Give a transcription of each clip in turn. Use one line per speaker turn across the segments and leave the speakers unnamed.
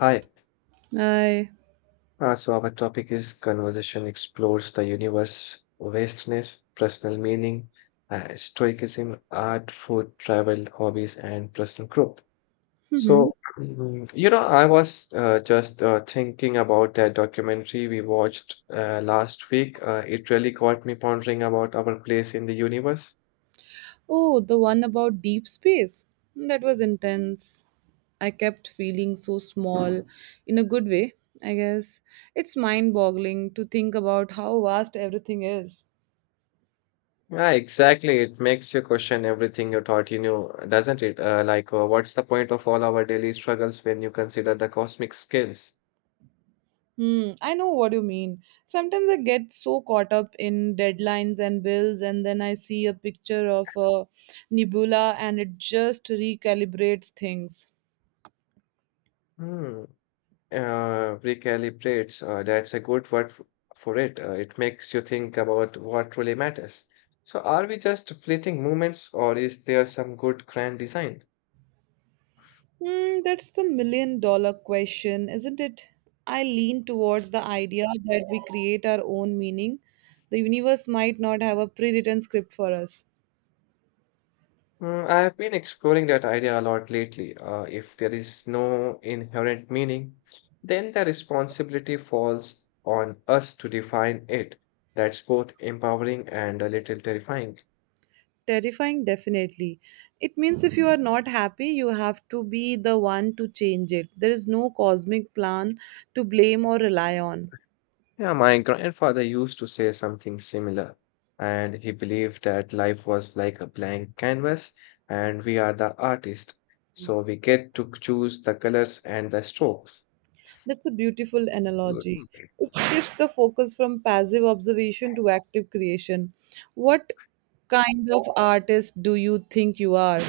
Hi.
I.
So our topic is conversation explores the universe, vastness, personal meaning, stoicism, art, food, travel, hobbies, and personal growth.
Hmm.
So, I was just thinking about that documentary we watched last week. It really got me pondering about our place in the universe.
Oh, the one about deep space. That was intense. I kept feeling so small, in a good way, I guess. It's mind boggling to think about how vast everything is.
Yeah, exactly. It makes you question everything you thought you knew, doesn't it? Like, what's the point of all our daily struggles when you consider the cosmic scales?
Hmm, I know what you mean. Sometimes I get so caught up in deadlines and bills, and then I see a picture of a nebula and it just recalibrates things.
Hmm. Recalibrates. That's a good word f for it. It makes you think about what truly matters. So, are we just fleeting moments, or is there some good grand design?
Hmm, that's the million dollar question, isn't it? I lean towards the idea that we create our own meaning. The universe might not have a pre written script for us.
Mm, I have been exploring that idea a lot lately. If there is no inherent meaning, then the responsibility falls on us to define it. That's both empowering and a little terrifying.
Terrifying, definitely. It means if you are not happy, you have to be the one to change it. There is no cosmic plan to blame or rely on.
Yeah, my grandfather used to say something similar, and he believed that life was like a blank canvas, and we are the artist, so we get to choose the colors and the strokes.
That's a beautiful
Mm.
analogy. It shifts the focus from passive observation to active creation. What kind of artist do you think you are?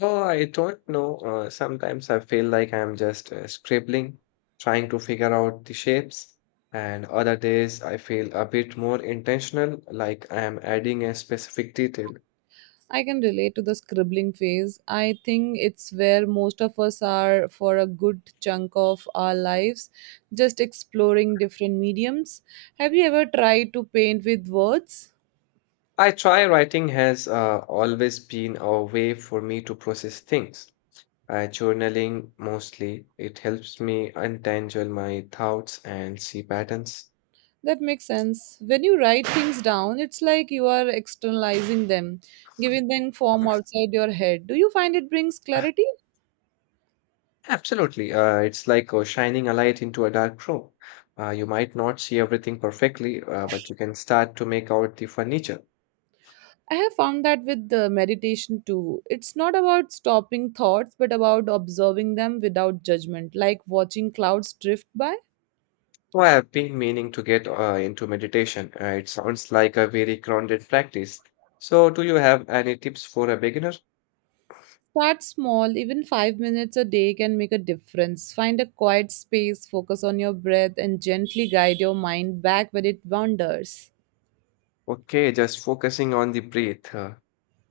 Well, I don't know. Sometimes I feel like I'm just scribbling, trying to figure out the shapes, and other days I feel a bit more intentional, like I am adding a specific detail.
I can relate to the scribbling phase. I think it's where most of us are for a good chunk of our lives, just exploring different mediums. Have you ever tried to paint with words?
I try writing has always been a way for me to process things. Journaling mostly, it helps me untangle my thoughts and see patterns.
That makes sense. When you write things down, it's like you are externalizing them, giving them form outside your head. Do you find it brings clarity?
Absolutely. It's like shining a light into a dark room. You might not see everything perfectly, but you can start to make out the furniture.
I have found that with the meditation too. It's not about stopping thoughts, but about observing them without judgment, like watching clouds drift by.
Well, I've been meaning to get into meditation. It sounds like a very grounded practice. So, do you have any tips for a beginner?
Start small, even 5 minutes a day can make a difference. Find a quiet space, focus on your breath, and gently guide your mind back where it wanders.
Okay, just focusing on the breath. uh,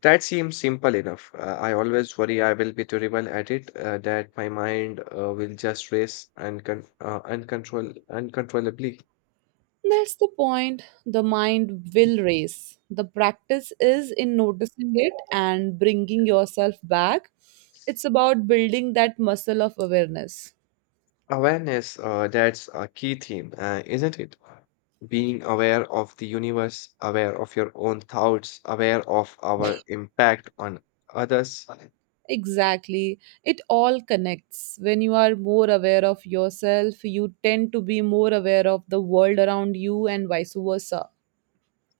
That seems simple enough. I always worry I will be terrible at it, that my mind will just race and con uncontroll uncontrollably.
That's the point. The mind will race. The practice is in noticing it and bringing yourself back. It's about building that muscle of awareness.
Awareness, that's a key theme, isn't it? Being aware of the universe, aware of your own thoughts, aware of our impact on others.
Exactly. It all connects. When you are more aware of yourself, you tend to be more aware of the world around you, and vice versa.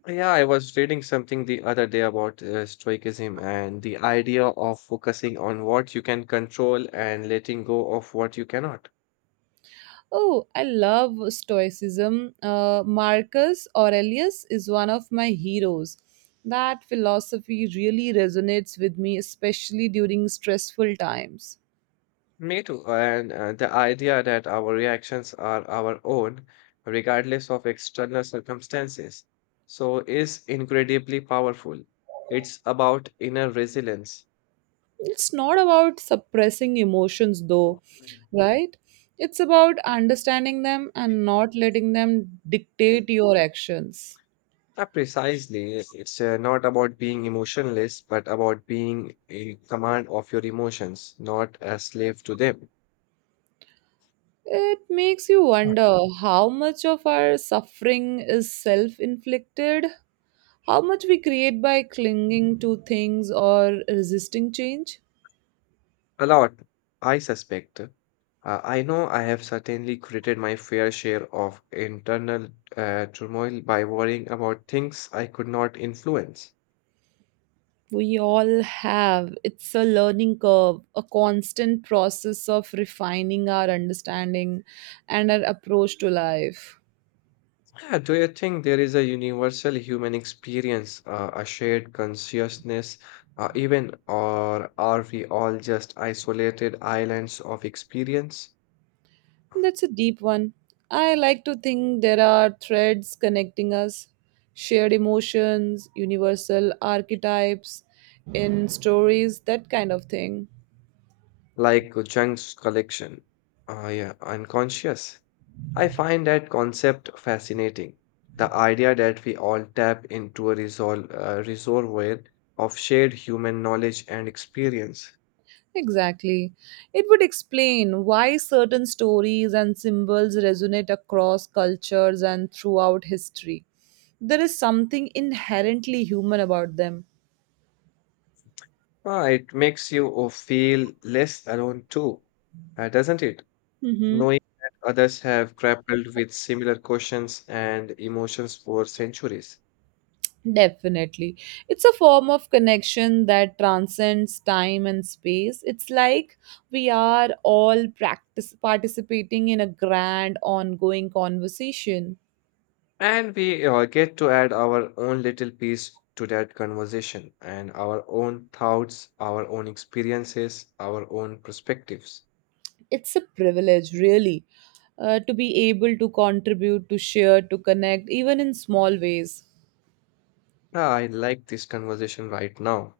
Yeah, I was reading something the other day about Stoicism and the idea of focusing on what you can control and letting go of what you cannot.
Oh, I love Stoicism. Marcus Aurelius is one of my heroes. That philosophy really resonates with me, especially during stressful times.
Me too. And the idea that our reactions are our own, regardless of external circumstances, so is incredibly powerful. It's about inner resilience.
It's not about suppressing emotions, though, right? It's about understanding them and not letting them dictate your actions.
Precisely. It's not about being emotionless, but about being in command of your emotions, not a slave to them.
It makes you wonder how much of our suffering is self inflicted. How much we create by clinging to things or resisting change?
A lot, I suspect. I know I have certainly created my fair share of internal turmoil by worrying about things I could not influence.
We all have. It's a learning curve, a constant process of refining our understanding and our approach to life.
Yeah, do you think there is a universal human experience, a shared consciousness, even, or are we all just isolated islands of experience,
That's a deep one. I like to think there are threads connecting us, shared emotions, universal archetypes in stories, that kind of thing.
like Jung's collection? Yeah, unconscious. I find that concept fascinating. The idea that we all tap into a reservoir of shared human knowledge and experience.
Exactly. It would explain why certain stories and symbols resonate across cultures and throughout history. There is something inherently human about them.
Ah, it makes you feel less alone too, doesn't it?
Mm-hmm.
Knowing that others have grappled with similar questions and emotions for centuries.
Definitely. It's a form of connection that transcends time and space. It's like we are all practice participating in a grand ongoing conversation.
And we get to add our own little piece to that conversation and our own thoughts, our own experiences, our own perspectives.
It's a privilege, really, to be able to contribute, to share, to connect, even in small ways.
Yeah, I like this conversation right now.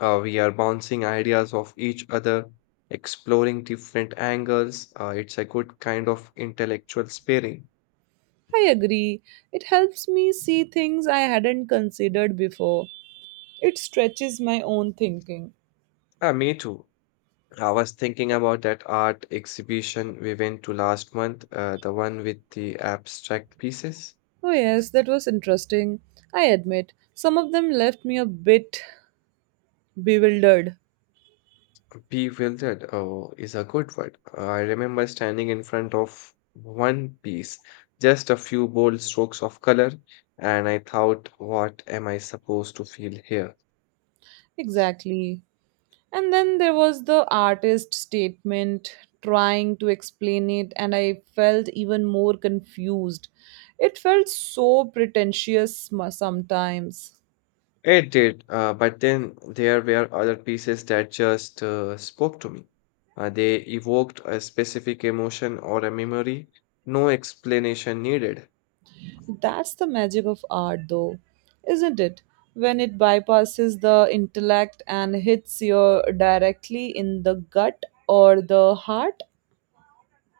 We are bouncing ideas off each other, exploring different angles. It's a good kind of intellectual sparring.
I agree. It helps me see things I hadn't considered before. It stretches my own thinking.
Me too. I was thinking about that art exhibition we went to last month, the one with the abstract pieces.
Oh, yes, that was interesting. I admit, some of them left me a bit bewildered.
Bewildered, oh, is a good word. I remember standing in front of one piece, just a few bold strokes of color, and I thought, what am I supposed to feel here?
Exactly. And then there was the artist statement trying to explain it, and I felt even more confused. It felt so pretentious sometimes.
It did, but then there were other pieces that just spoke to me. They evoked a specific emotion or a memory, no explanation needed.
That's the magic of art, though, isn't it? When it bypasses the intellect and hits you directly in the gut or the heart.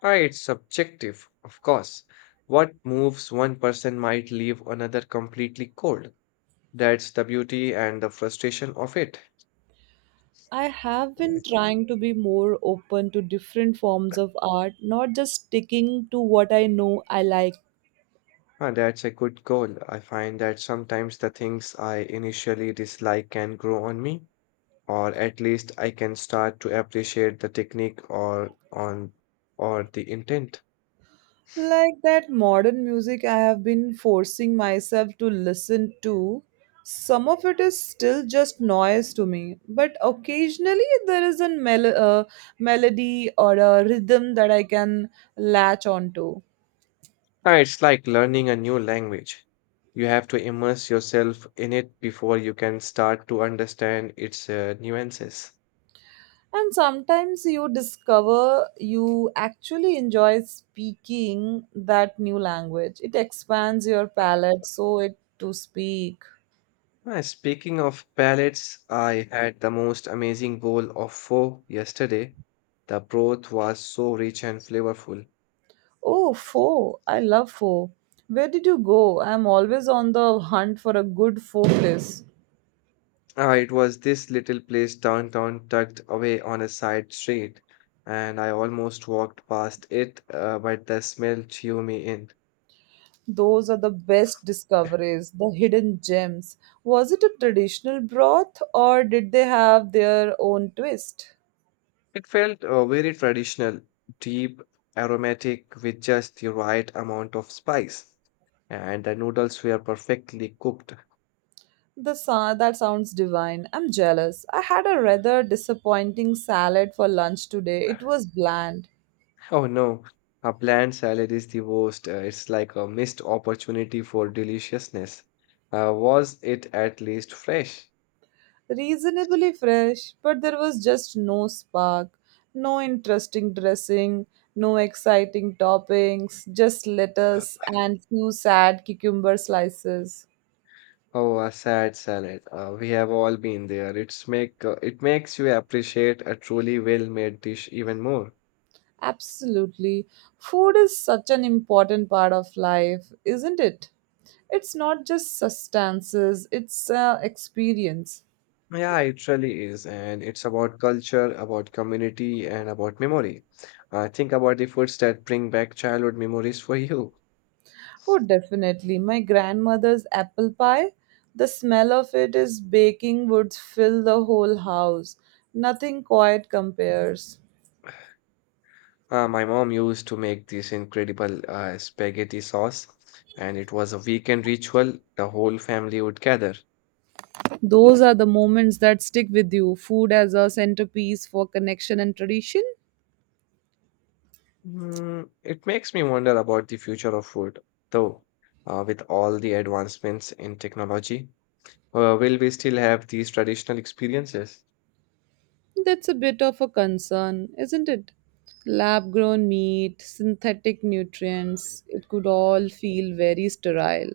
Ah, it's subjective, of course. What moves one person might leave another completely cold. That's the beauty and the frustration of it.
I have been trying to be more open to different forms of art, not just sticking to what I know I like.
Ah, that's a good goal. I find that sometimes the things I initially dislike can grow on me, or at least I can start to appreciate the technique or the intent.
Like that modern music I have been forcing myself to listen to. Some of it is still just noise to me, but occasionally there is a melody or a rhythm that I can latch onto.
It's like learning a new language. You have to immerse yourself in it before you can start to understand its nuances.
And sometimes you discover you actually enjoy speaking that new language. It expands your palette, so it to speak.
Speaking of palettes, I had the most amazing bowl of pho yesterday. The broth was so rich and flavorful.
Oh, pho. I love pho. Where did you go? I'm always on the hunt for a good pho place.
It was this little place downtown, tucked away on a side street, and I almost walked past it, but the smell drew me in.
Those are the best discoveries, the hidden gems. Was it a traditional broth or did they have their own twist?
It felt very traditional, deep, aromatic, with just the right amount of spice. And the noodles were perfectly cooked.
That sounds divine. I'm jealous. I had a rather disappointing salad for lunch today. It was bland.
Oh no, a bland salad is the worst. It's like a missed opportunity for deliciousness. Was it at least fresh?
Reasonably fresh, but there was just no spark, no interesting dressing, no exciting toppings, just lettuce and few sad cucumber slices.
Oh, a sad salad. We have all been there. It makes you appreciate a truly well-made dish even more.
Absolutely. Food is such an important part of life, isn't it? It's not just substances, it's experience.
Yeah, it really is, and it's about culture, about community, and about memory. Think about the foods that bring back childhood memories for you.
Oh, definitely. My grandmother's apple pie, the smell of it is baking would fill the whole house. Nothing quite compares.
My mom used to make this incredible spaghetti sauce, and it was a weekend ritual. The whole family would gather.
Those are the moments that stick with you. Food as a centerpiece for connection and tradition?
Mm, it makes me wonder about the future of food, though. With all the advancements in technology, will we still have these traditional experiences?
That's a bit of a concern, isn't it? Lab grown meat, synthetic nutrients, it could all feel very sterile.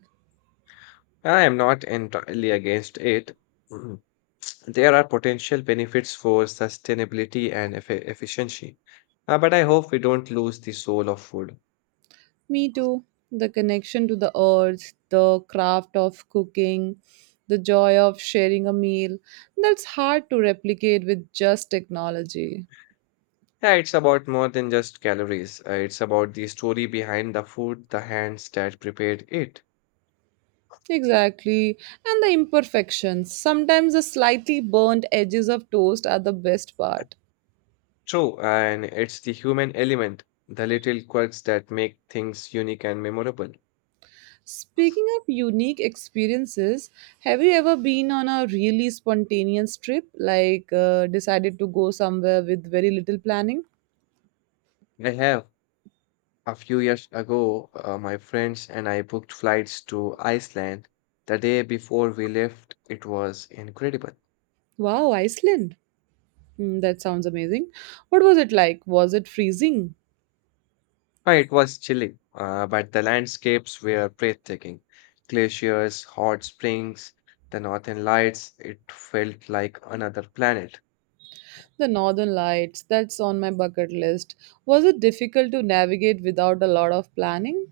I am not entirely against it. Mhm. There are potential benefits for sustainability and efficiency, but I hope we don't lose the soul of food.
Me too. The connection to the earth, the craft of cooking, the joy of sharing a meal. That's hard to replicate with just technology.
Yeah, it's about more than just calories. It's about the story behind the food, the hands that prepared it.
Exactly. And the imperfections. Sometimes the slightly burnt edges of toast are the best part.
True, and it's the human element, the little quirks that make things unique and memorable.
Speaking of unique experiences, have you ever been on a really spontaneous trip, like, decided to go somewhere with very little planning?
I have a few years ago, my friends and I booked flights to Iceland. The day before we left, it was incredible.
Wow, Iceland! Mm, that sounds amazing. What was it like? Was it freezing?
It was chilly, but the landscapes were breathtaking. Glaciers, hot springs, the northern lights, it felt like another planet.
The Northern Lights, that's on my bucket list. Was it difficult to navigate without a lot of planning?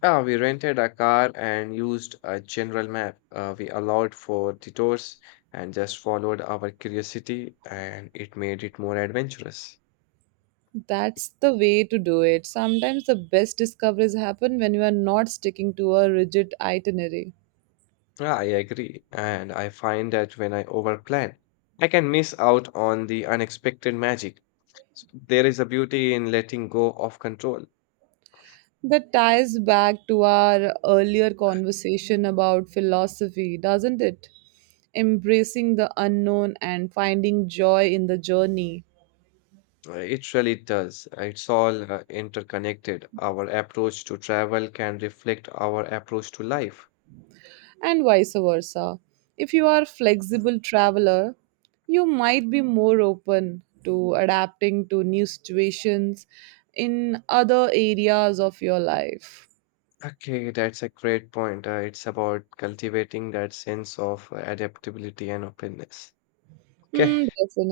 Yeah, we rented a car and used a general map. We allowed for detours and just followed our curiosity, and it made it more adventurous.
That's the way to do it. Sometimes the best discoveries happen when you are not sticking to a rigid itinerary.
Yeah, I agree. And I find that when I overplan, I can miss out on the unexpected magic. There is a beauty in letting go of control.
That ties back to our earlier conversation about philosophy, doesn't it? Embracing the unknown and finding joy in the journey.
It really does. It's all interconnected. Our approach to travel can reflect our approach to life.
And vice versa. If you are a flexible traveler, you might be more open to adapting to new situations in other areas of your life.
Okay, that's a great point. It's about cultivating that sense of adaptability and openness. Okay.
Hmm, definitely.